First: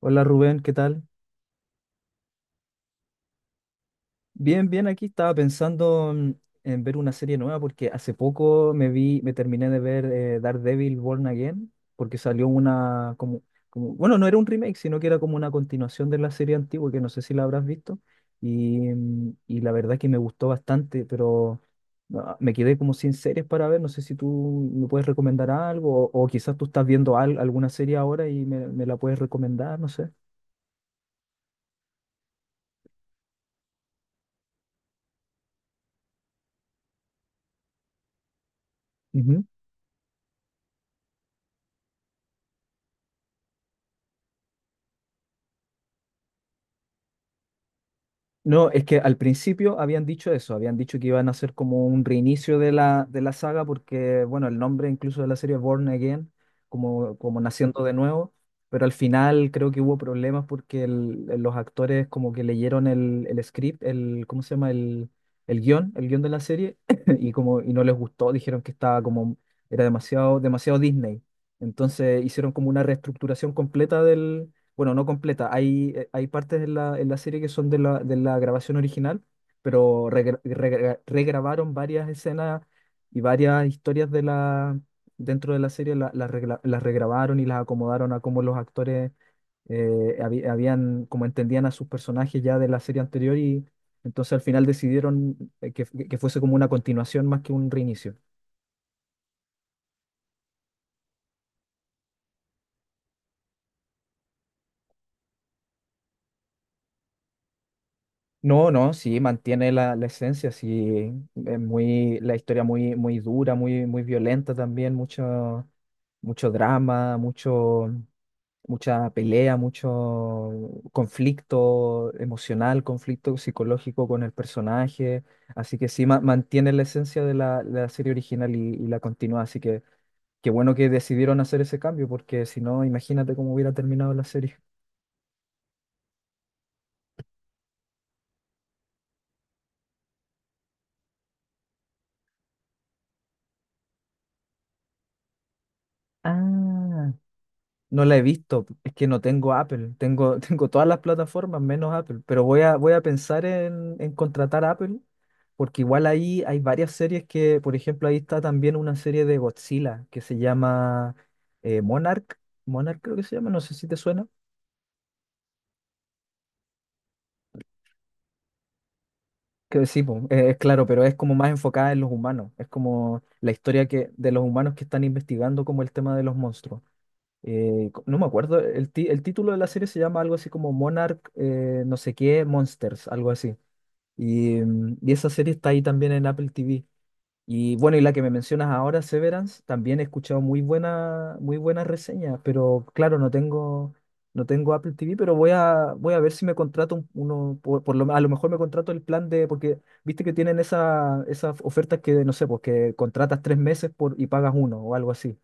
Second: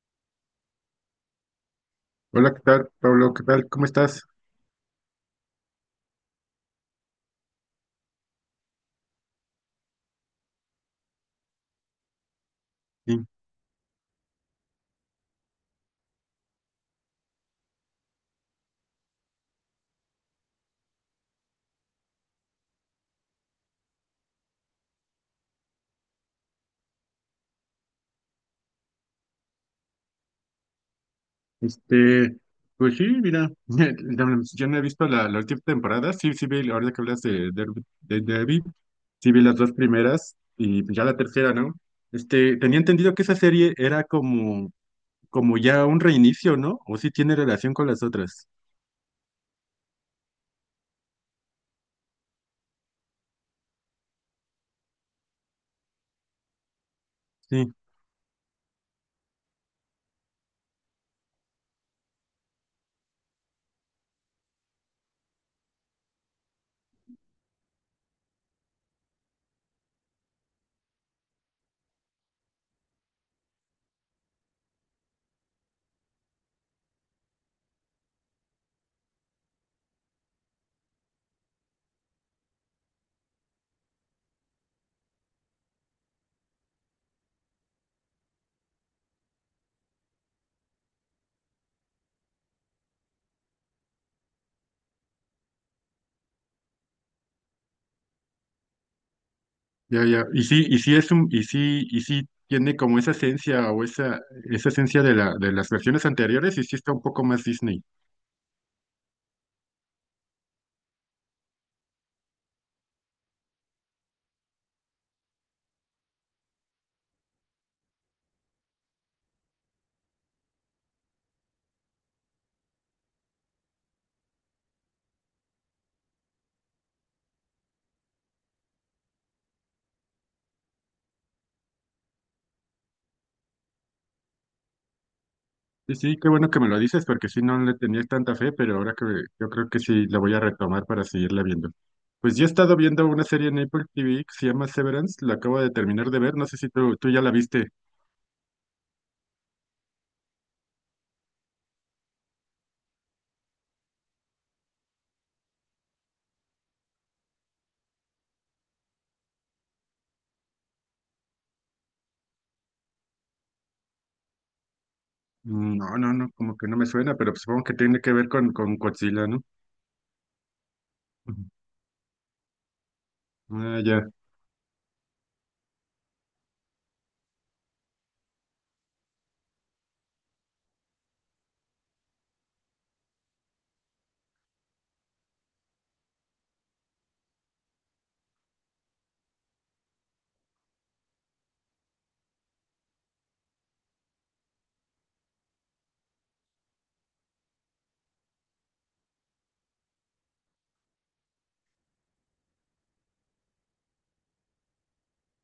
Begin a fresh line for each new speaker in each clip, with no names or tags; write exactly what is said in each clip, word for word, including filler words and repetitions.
Hola Rubén, ¿qué tal?
Hola, ¿qué tal, Pablo? ¿Qué tal? ¿Cómo estás?
Bien, bien, aquí estaba pensando en, en ver una serie nueva porque hace poco me vi, me terminé de ver eh, Daredevil Born Again, porque salió una
Sí,
como, como- bueno, no era un remake, sino que era como una continuación de la serie antigua, que no sé si la habrás visto, y, mm, y la verdad que me gustó bastante, pero ah, me quedé como sin series para ver, no sé si tú me puedes recomendar algo, o, o quizás tú estás viendo al- alguna serie ahora y me, me la puedes recomendar, no sé.
este, pues sí, mira, yo no he visto la, la última temporada. Sí, sí vi, ahorita que hablas de Derby, de Derby, sí vi las dos primeras y ya la tercera, ¿no? Este, tenía entendido que esa serie era como, como ya un reinicio, ¿no? O sí tiene relación con las otras.
No, es que al principio habían dicho eso, habían dicho que iban a hacer como un reinicio de la, de la saga, porque, bueno, el nombre incluso de la serie es Born Again, como, como
Sí,
naciendo de nuevo, pero al final creo que hubo problemas porque el- los actores como que leyeron el, el script, el, ¿cómo se llama? El, el guión, el guión de la serie, y como, y no les gustó, dijeron que estaba como, era demasiado, demasiado Disney. Entonces hicieron como una reestructuración completa, bueno, no completa. Hay, eh, hay partes en la, en la serie que son de la, de la grabación original, pero regra- regra- regrabaron varias escenas y varias historias de la, dentro de la serie, la- las regla- las regrabaron y las acomodaron a cómo los actores eh, habi- habían, como entendían a sus personajes ya de la serie anterior y entonces al final decidieron eh, que, que fuese como una continuación más que un reinicio.
ya, ya. Y sí, y sí es un, y sí, y sí tiene como esa esencia o esa, esa esencia de la, de las versiones anteriores y sí está un poco más Disney.
No, no, sí, mantiene la, la esencia, sí, es muy, la historia muy, muy dura, muy, muy violenta también, mucho, mucho drama, mucho, mucha pelea, mucho conflicto emocional, conflicto psicológico con el personaje, así que sí, ma- mantiene la esencia de la, de la serie original y, y la continúa, así que qué bueno que decidieron hacer ese cambio, porque si no, imagínate cómo hubiera terminado la serie.
Sí, sí, qué bueno que me lo dices, porque sí no le tenía tanta fe, pero ahora que yo creo que sí la voy a retomar para seguirla viendo. Pues yo he estado viendo una serie en Apple T V que se llama Severance, la acabo de terminar de ver, no sé si tú, tú
Ah.
ya la viste.
No la he visto, es que no tengo Apple, tengo, tengo todas las plataformas menos Apple, pero voy a, voy a pensar en, en contratar a Apple, porque igual ahí hay varias series que, por ejemplo, ahí está también una serie de Godzilla que se llama eh, Monarch, Monarch, creo que se llama, no sé si te suena,
Mm, No, no, no, como que no me suena, pero supongo que tiene que ver con, con Godzilla, ¿no?
que sí, po, eh, es claro, pero es como
Ujú.
más enfocada en los humanos, es como la
Ah,
historia que,
ya.
de los humanos que están investigando como el tema de los monstruos. Eh, co- no me acuerdo, el, ti- el título de la serie se llama algo así como Monarch, eh, no sé qué, Monsters, algo así. Y, mm, y esa serie está ahí también en Apple T V. Y bueno, y la que me mencionas ahora, Severance, también he escuchado muy buena, muy buenas reseñas, pero claro, no tengo, no tengo Apple T V, pero voy a, voy a ver si me contrato un- uno, por, por lo, me- a lo mejor me contrato el plan de, porque viste que tienen esa, esas ofertas que, no sé, pues que contratas tres meses por, y pagas uno o algo así.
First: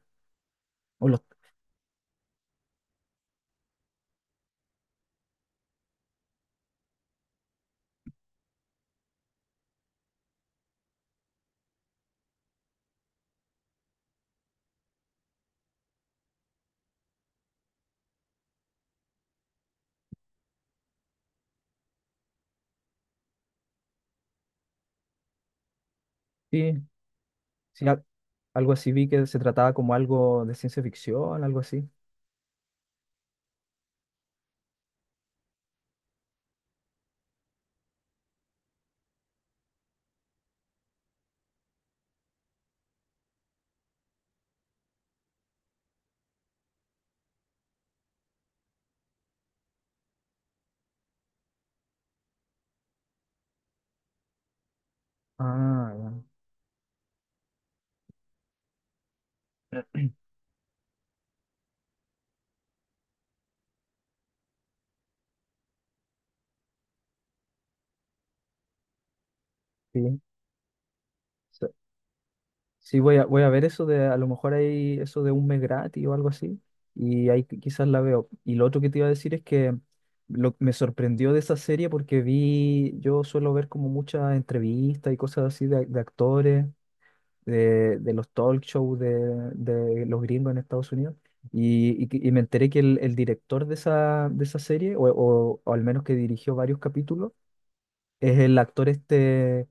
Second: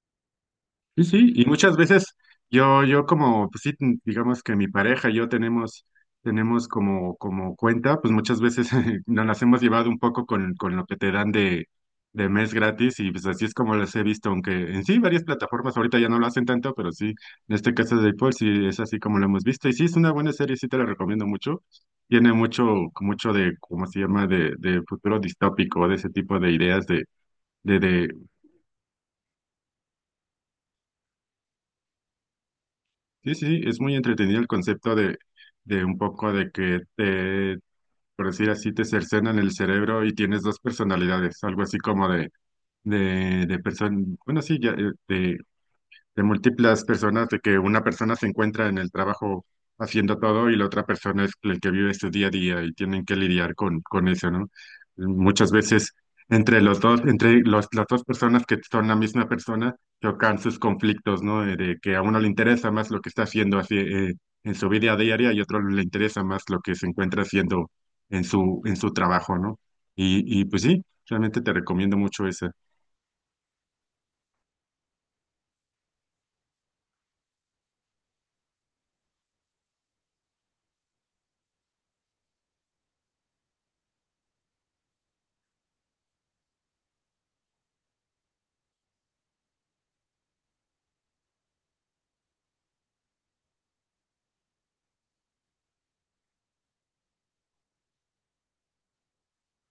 Sí,
O los,
sí, y muchas veces yo, yo como, pues sí, ten- digamos que mi pareja y yo tenemos, tenemos como, como cuenta, pues muchas veces nos las hemos llevado un poco con, con lo que te dan de, de mes gratis y pues así es como las he visto, aunque en sí varias plataformas ahorita ya no lo hacen tanto, pero sí, en este caso de Apple sí es así como lo hemos visto y sí es una buena serie, sí te la recomiendo mucho, tiene mucho, mucho de, ¿cómo se llama?, de, de futuro distópico, de ese tipo de
sí,
ideas de, de,
sí, al-
de
algo así vi que se trataba como algo de ciencia ficción, algo así.
Sí, sí, sí, es muy entretenido el concepto de, de un poco de que te, por decir así, te cercenan el cerebro y tienes dos personalidades, algo así como de, de, de persona, bueno, sí, ya, eh, de, de múltiples personas, de que una persona se encuentra en el trabajo haciendo todo y la otra persona es el que vive su día a día y tienen que lidiar con, con eso, ¿no? Muchas
Ah,
veces
ya.
entre los dos, entre los, las dos personas que son la misma persona, chocan sus conflictos, ¿no? Eh, De que a uno le interesa más lo que está haciendo así, eh, en su vida diaria y a otro le interesa más lo que se encuentra haciendo en su, en su trabajo, ¿no?
Sí.
Y, y pues sí, realmente te
So-
recomiendo mucho esa.
Sí, voy a, voy a ver eso de, a lo mejor hay eso de un mes gratis o algo así, y ahí qui- quizás la veo. Y lo otro que te iba a decir es que lo, me sorprendió de esa serie porque vi, yo suelo ver como muchas entrevistas y cosas así de, de actores, de, de los talk shows de, de los gringos en Estados Unidos. Y, y- que- y me enteré que el, el director de esa, de esa serie, o, o- o al menos que dirigió varios capítulos, es el actor este,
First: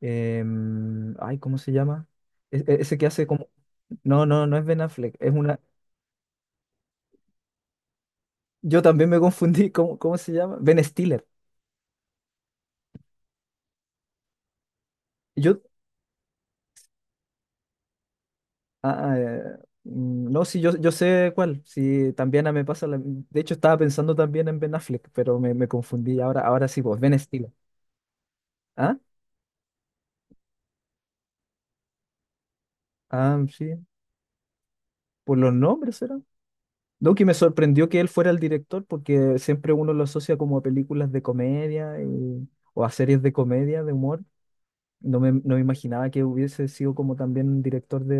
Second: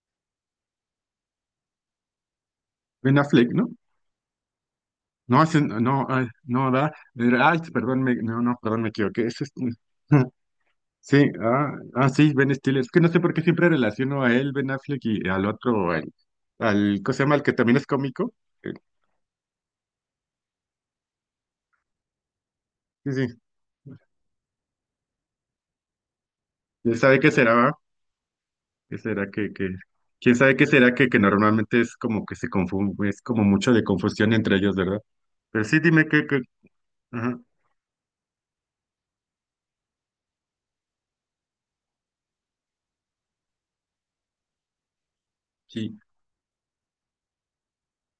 em, ay, ¿cómo se llama? E- e- ese que
Ben
hace como...
Affleck, ¿no?
No, no, no es Ben Affleck, es
No,
una...
ese no, no, ay, no, da. Era- Ay, perdón, me, no, no,
Yo
perdón, me
también me
equivoqué. Ese es-
confundí, ¿cómo, cómo se llama? Ben
Sí,
Stiller.
ah, ah, sí, Ben Stiller. Es que no sé por qué siempre relaciono a él, Ben Affleck, y al
Yo.
otro, al, al, ¿cómo se llama? El que también es cómico. Eh,
ah, ah, eh, mm, no, sí, yo, yo sé cuál. Sí, también ah, me pasa. la-
Sí,
De
sí.
hecho, estaba pensando también en Ben Affleck, pero me, me confundí. Ahora, ahora sí,
¿Quién
vos, Ben
sabe qué
Stiller.
será, va?
Ah,
¿Qué será que, que, quién sabe qué será que, que normalmente es como que se confunde, es como
ah,
mucho
sí,
de confusión entre ellos, ¿verdad?
por los
Pero sí,
nombres
dime
era.
que, que,
No, que me
ajá,
sorprendió que él fuera el director porque siempre uno lo asocia como a películas de comedia y- o a series de comedia, de humor. No me, no me
sí.
imaginaba que hubiese sido como también un director de,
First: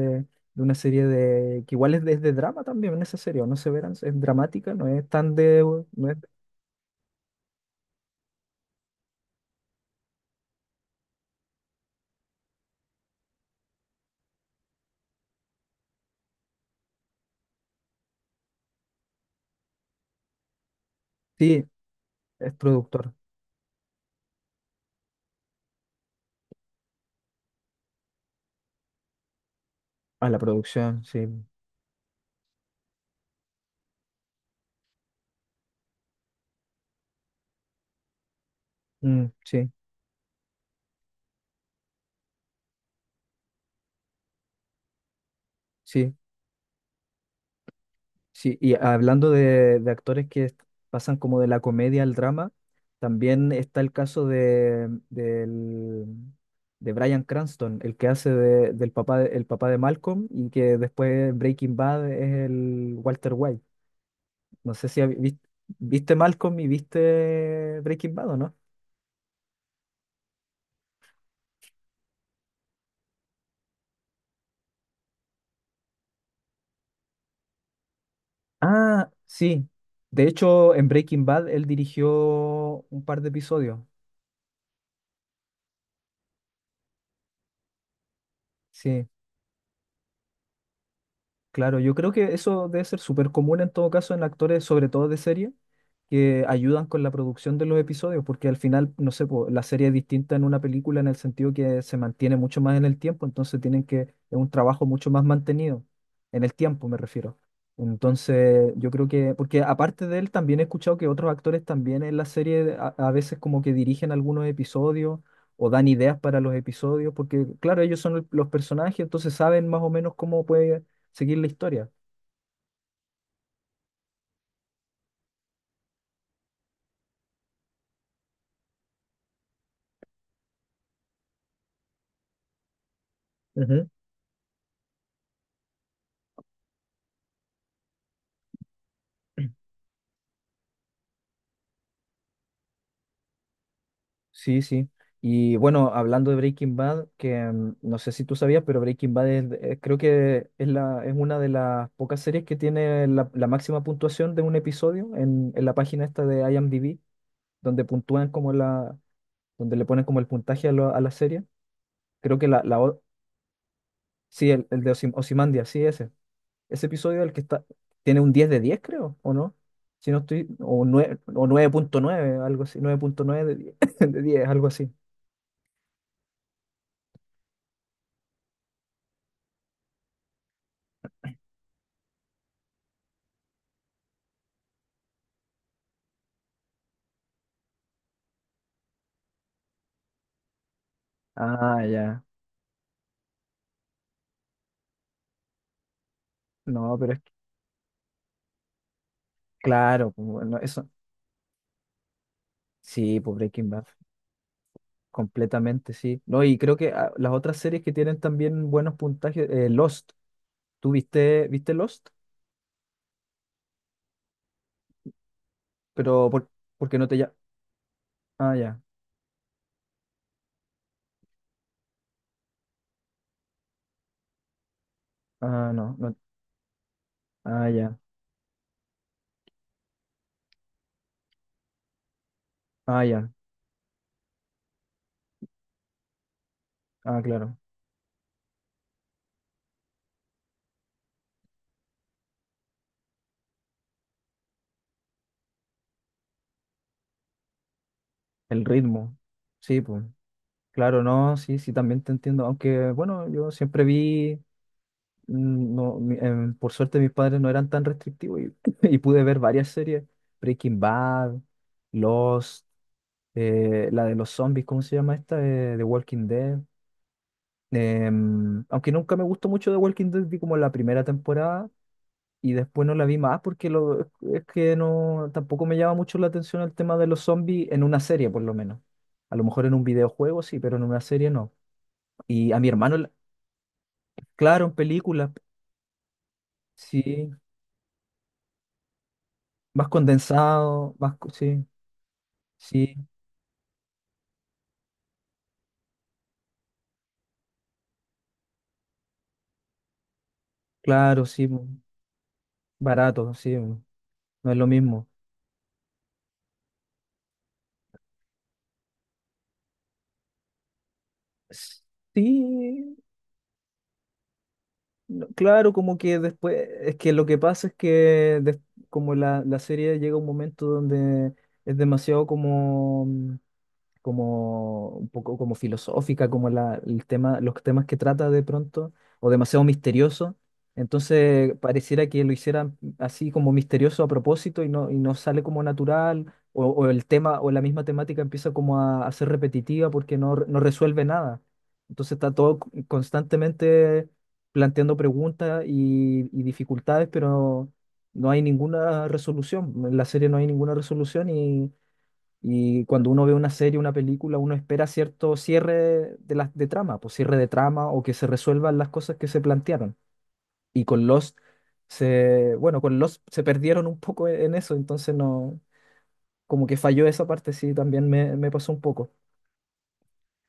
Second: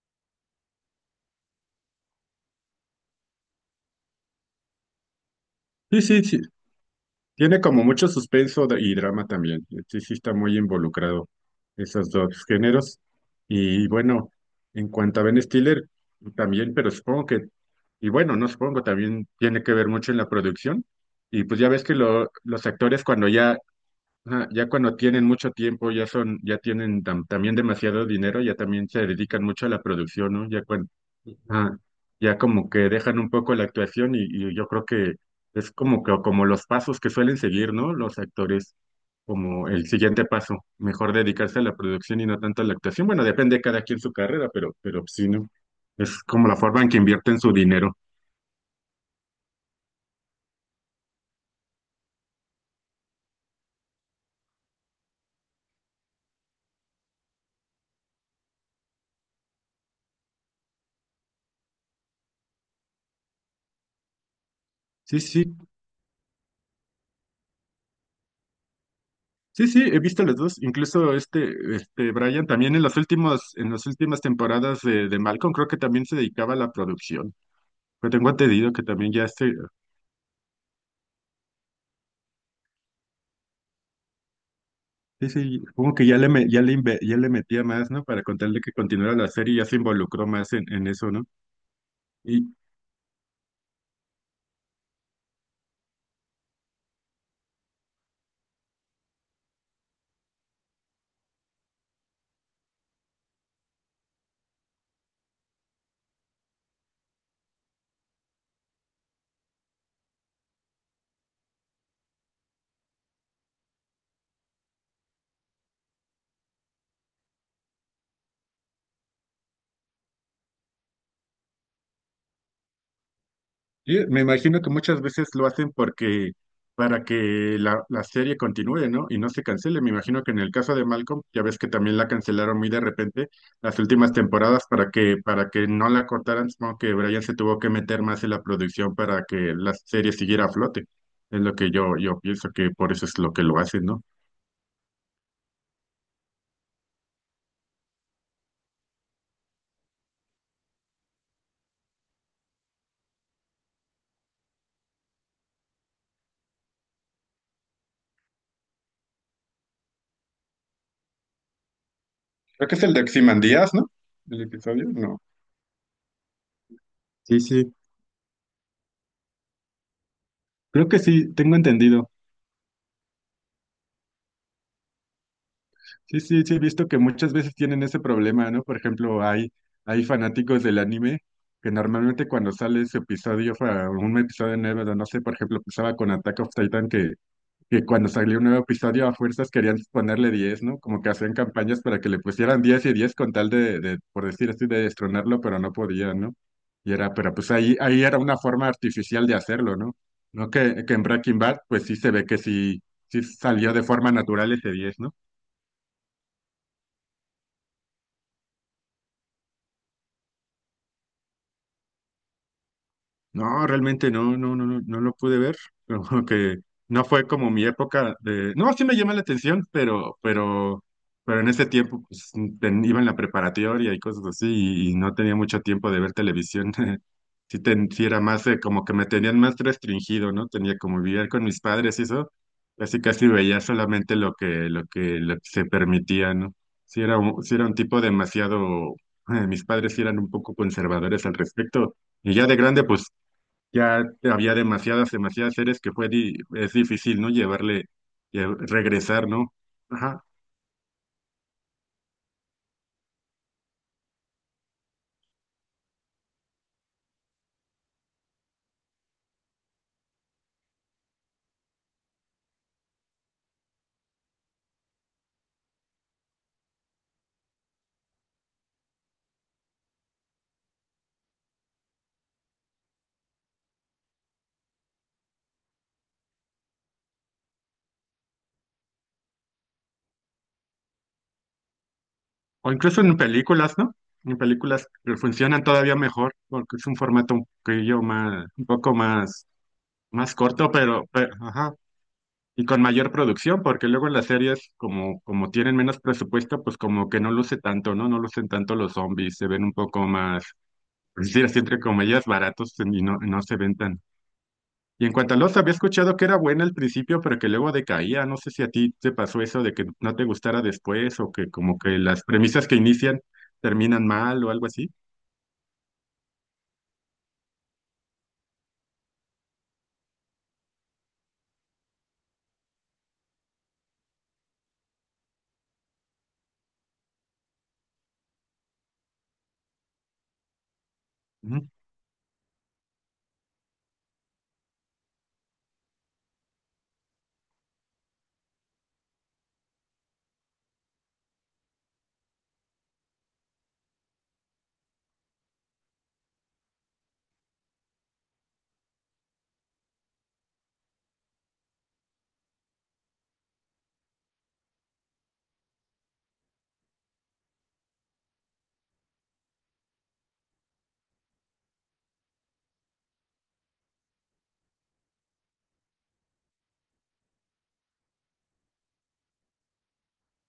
de una serie de... que igual es de, es de drama también en esa serie, ¿o ¿no se verán? Es dramática, no es tan de,
Sí,
no es-
sí, sí, tiene como mucho suspenso de- y drama también. Sí, sí está muy involucrado esos dos géneros. Y bueno, en cuanto a Ben Stiller, también, pero supongo que, y bueno, no supongo, también tiene que ver mucho en la producción. Y pues
sí,
ya ves que lo-
es
los actores
productor.
cuando ya, ajá, ya cuando tienen mucho tiempo, ya son, ya tienen tam- también demasiado dinero, ya también se dedican mucho a la
A
producción,
la
¿no? Ya
producción, sí.
ah, ya como que dejan un poco la actuación y, y yo creo que es como que como los pasos que suelen seguir, ¿no? Los actores,
Mm,
como
sí,
el siguiente paso, mejor dedicarse a la producción y no tanto a la actuación. Bueno, depende de cada quien su carrera, pero, pero sí, ¿no?
sí.
Es como la forma en que invierten su dinero.
Sí, y hablando de, de actores que est- pasan como de la comedia al drama, también está el caso de, del- de Bryan Cranston, el que hace de- del papá de, el papá de Malcolm y que después en Breaking Bad es el Walter White. No sé si habi-
Sí,
vis-
sí,
viste Malcolm y viste Breaking Bad o no.
sí, sí, he visto las dos. Incluso este, este Brian también en las últimas, en las últimas temporadas de, de Malcolm creo que también se dedicaba a la producción. Pero tengo entendido que
Ah,
también ya este,
sí. De hecho, en Breaking Bad él dirigió un par de episodios.
sí, sí, como que ya le, me- ya le, inve- ya le metía más, ¿no? Para contarle que
Sí.
continuara la serie, ya se involucró más en, en eso, ¿no?
Claro, yo creo que
Y,
eso debe ser súper común en todo caso en actores, sobre todo de serie, que ayudan con la producción de los episodios, porque al final, no sé, po, la serie es distinta en una película en el sentido que se mantiene mucho más en el tiempo, entonces tienen que, es un trabajo mucho más mantenido, en el tiempo me refiero. Entonces, yo creo que, porque aparte de él, también he escuchado que otros actores también en la serie a, a veces como que dirigen algunos episodios o dan ideas para los episodios, porque claro, ellos son el- los personajes, entonces saben más o menos cómo puede seguir la historia.
y me imagino que muchas veces lo hacen porque, para que la, la serie continúe, ¿no? Y no se cancele. Me imagino que en el caso de Malcolm, ya ves que también la cancelaron muy de repente las
Ujú.
últimas temporadas para que, para que no la cortaran, supongo que Brian se tuvo que meter más en la producción para que la serie siguiera a flote. Es lo que yo, yo pienso que por eso es lo que lo hacen, ¿no?
Sí, sí. Y bueno, hablando de Breaking Bad, que mm, no sé si tú sabías, pero Breaking Bad es- eh, creo que es, la, es una de las pocas series que tiene la, la máxima puntuación de un episodio en, en la página esta de IMDb, donde puntúan como la, donde le ponen como el puntaje a, lo- a la serie. Creo que la,
Creo que
la
es el
o-
de Ozymandias, ¿no? El
sí, el, el
episodio,
de
no.
Ozymandias, sí, ese. Ese episodio, el
Sí,
que está,
sí,
tiene un diez de diez creo, ¿o no? Si no estoy, o
creo que
nueve
sí,
o
tengo
nueve punto
entendido.
nueve algo así, nueve punto nueve de diez de diez algo así.
Sí, sí, sí, he visto que muchas veces tienen ese problema, ¿no? Por ejemplo, hay, hay fanáticos del anime que normalmente cuando sale ese episodio, fa- un episodio nuevo, no sé, por ejemplo, pasaba con Attack of Titan que que cuando salió un nuevo episodio a fuerzas querían ponerle diez, ¿no? Como que hacían
Ah,
campañas para que le
ya.
pusieran diez y diez con tal de, de, por decir así, de destronarlo, pero no podían, ¿no? Y
No,
era,
pero es que,
pero pues ahí, ahí era una forma artificial de hacerlo, ¿no?
claro, pues,
No
bueno,
que,
eso.
que en Breaking Bad, pues sí se ve que sí,
Sí,
sí
pues Breaking
salió de
Bad,
forma natural ese diez, ¿no?
completamente, sí. No, y creo que ah, las otras series que tienen también buenos puntajes, eh, Lost. ¿Tú viste, viste Lost?
No, realmente no, no, no, no, no lo pude ver. Como
Pero, ¿por,
que
porque
no
no te
fue
ya?
como mi época
Ah,
de. No,
ya.
sí me llama la atención, pero, pero, pero en ese tiempo pues, ten- iba en la preparatoria y cosas así, y, y no tenía mucho
Ah,
tiempo
no,
de ver
no.
televisión. Sí,
Ah,
ten-
ya.
sí era más eh, como que me tenían más restringido, ¿no? Tenía como vivir con mis padres y eso. Casi
Ah, ya.
casi veía solamente lo que, lo que, lo que se permitía, ¿no? Sí era
Ah,
un, sí
claro.
era un tipo demasiado. eh, mis padres sí eran un poco conservadores al respecto. Y ya de grande, pues ya había demasiadas, demasiadas series que fue di- es difícil, ¿no? Llevarle, lle-
El ritmo.
regresar, ¿no?
Sí, pues.
Ajá.
Claro, no, sí, sí, también te entiendo. Aunque, bueno, yo siempre vi, mm, no, mi- em, por suerte mis padres no eran tan restrictivos y, y pude ver varias series. Breaking Bad, Lost, eh, la de los zombies, ¿cómo se llama esta? Eh, The Walking Dead. Em, aunque nunca me gustó mucho The Walking Dead, vi como la primera temporada y después no la vi más porque lo, es que no, tampoco me llama mucho la atención el tema de los zombies en una serie, por lo menos. A lo mejor en un videojuego sí, pero en una serie no. Y a mi
O
hermano,
incluso
la-
en películas, ¿no? En
claro, en
películas que
películas,
funcionan todavía mejor, porque es un
sí,
formato un poquillo más, un poco más,
más
más corto,
condensado,
pero,
más, co-
pero,
sí,
ajá. Y con
sí,
mayor producción, porque luego en las series, como, como tienen menos presupuesto, pues como que no luce tanto, ¿no? No lucen tanto los zombies, se ven un poco más,
claro,
es decir,
sí,
así
po,
entre comillas, baratos y no,
barato,
no
sí,
se ven
po,
tan.
no es lo
Y
mismo.
en cuanto a Lost, había escuchado que era buena al principio, pero que luego decaía. No sé si a ti te pasó eso de que no te gustara después o que como
S-
que las premisas que
Sí,
inician terminan mal o algo así.
no, claro, como que después, es que lo que pasa es que des- como la, la serie llega a un momento donde es demasiado como como un poco como filosófica, como la, el tema, los temas que trata de pronto, o demasiado misterioso. Entonces pareciera que lo hicieran así como misterioso a propósito y no, y no sale como natural, o, o el tema o la misma temática empieza como a, a ser repetitiva porque no, re- no resuelve nada. Entonces está todo c- constantemente planteando preguntas y, y dificultades, pero no hay ninguna resolución. En la serie no hay ninguna resolución y cuando uno ve una serie, una película, uno espera cierto cierre de, las de trama, pues cierre de trama o que se resuelvan las cosas que se plantearon. Y con Lost se, bueno, con Lost se perdieron un poco e, en eso, entonces no, como que falló esa parte, sí, también me, me pasó un poco.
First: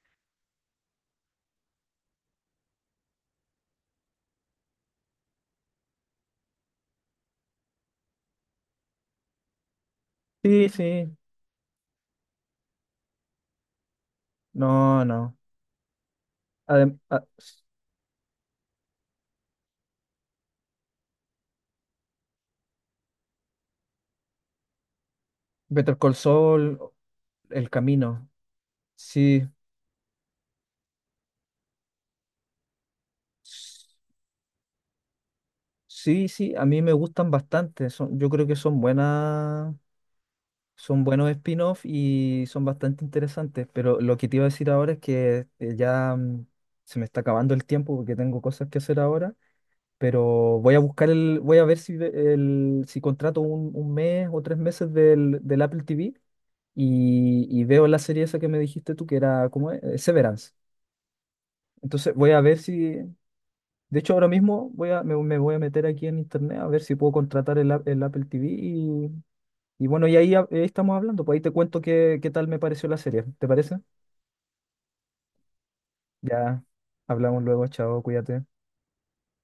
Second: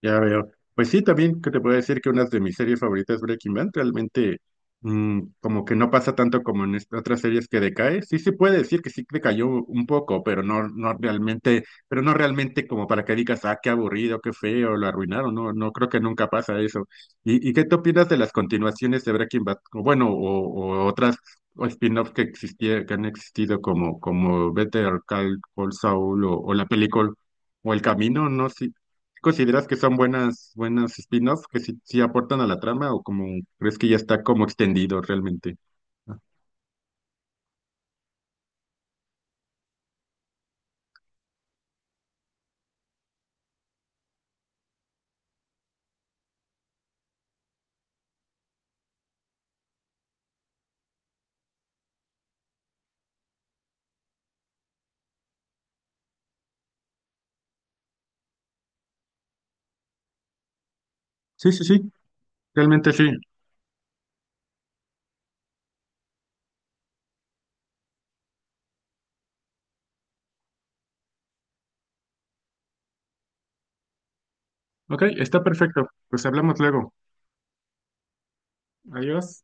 Ya veo. Pues sí, también que te puedo decir que una de mis series favoritas es Breaking Bad. Realmente, mm, como que no pasa tanto como en est- otras series que decae. Sí se puede decir que sí decayó un poco, pero no,
Sí,
no
sí,
realmente, pero no realmente como para que digas, ah, qué aburrido, qué feo, lo
no,
arruinaron.
no.
No, no creo que nunca pasa eso.
Adem- a-
¿Y, y qué te opinas de las continuaciones de Breaking Bad? O bueno, o, o otras o spin-offs que existía, que han existido como, como Better Call
Better Call
Saul, o, o la
Saul,
película.
El
O El
Camino,
Camino, no sé,
sí,
¿consideras que son buenas, buenas spin-offs que sí, sí aportan a la trama o como crees
s-
que ya está como extendido realmente? Ah,
sí, sí, a mí me gustan bastante, son, yo creo que son buenas. Son buenos spin-off y son bastante interesantes, pero lo que te iba a decir ahora es que eh, ya, mm, se me está acabando el tiempo porque tengo cosas que hacer ahora, pero voy a buscar el, voy a ver si, ve- el, si contrato un, un mes o tres meses del, del Apple T V y, y veo la serie esa que me dijiste tú que era, ¿cómo es? Eh, Severance.
sí, sí, sí,
Entonces voy a ver
realmente
si,
sí.
de hecho ahora mismo voy a, me, me voy a meter aquí en internet a ver si puedo contratar el, a- el Apple T V y bueno, y ahí, hab- ahí estamos hablando, pues ahí te cuento qué, qué, tal me pareció la serie, ¿te parece?
Ok, está perfecto. Pues hablamos
Ya
luego.
hablamos luego, chao, cuídate.
Adiós.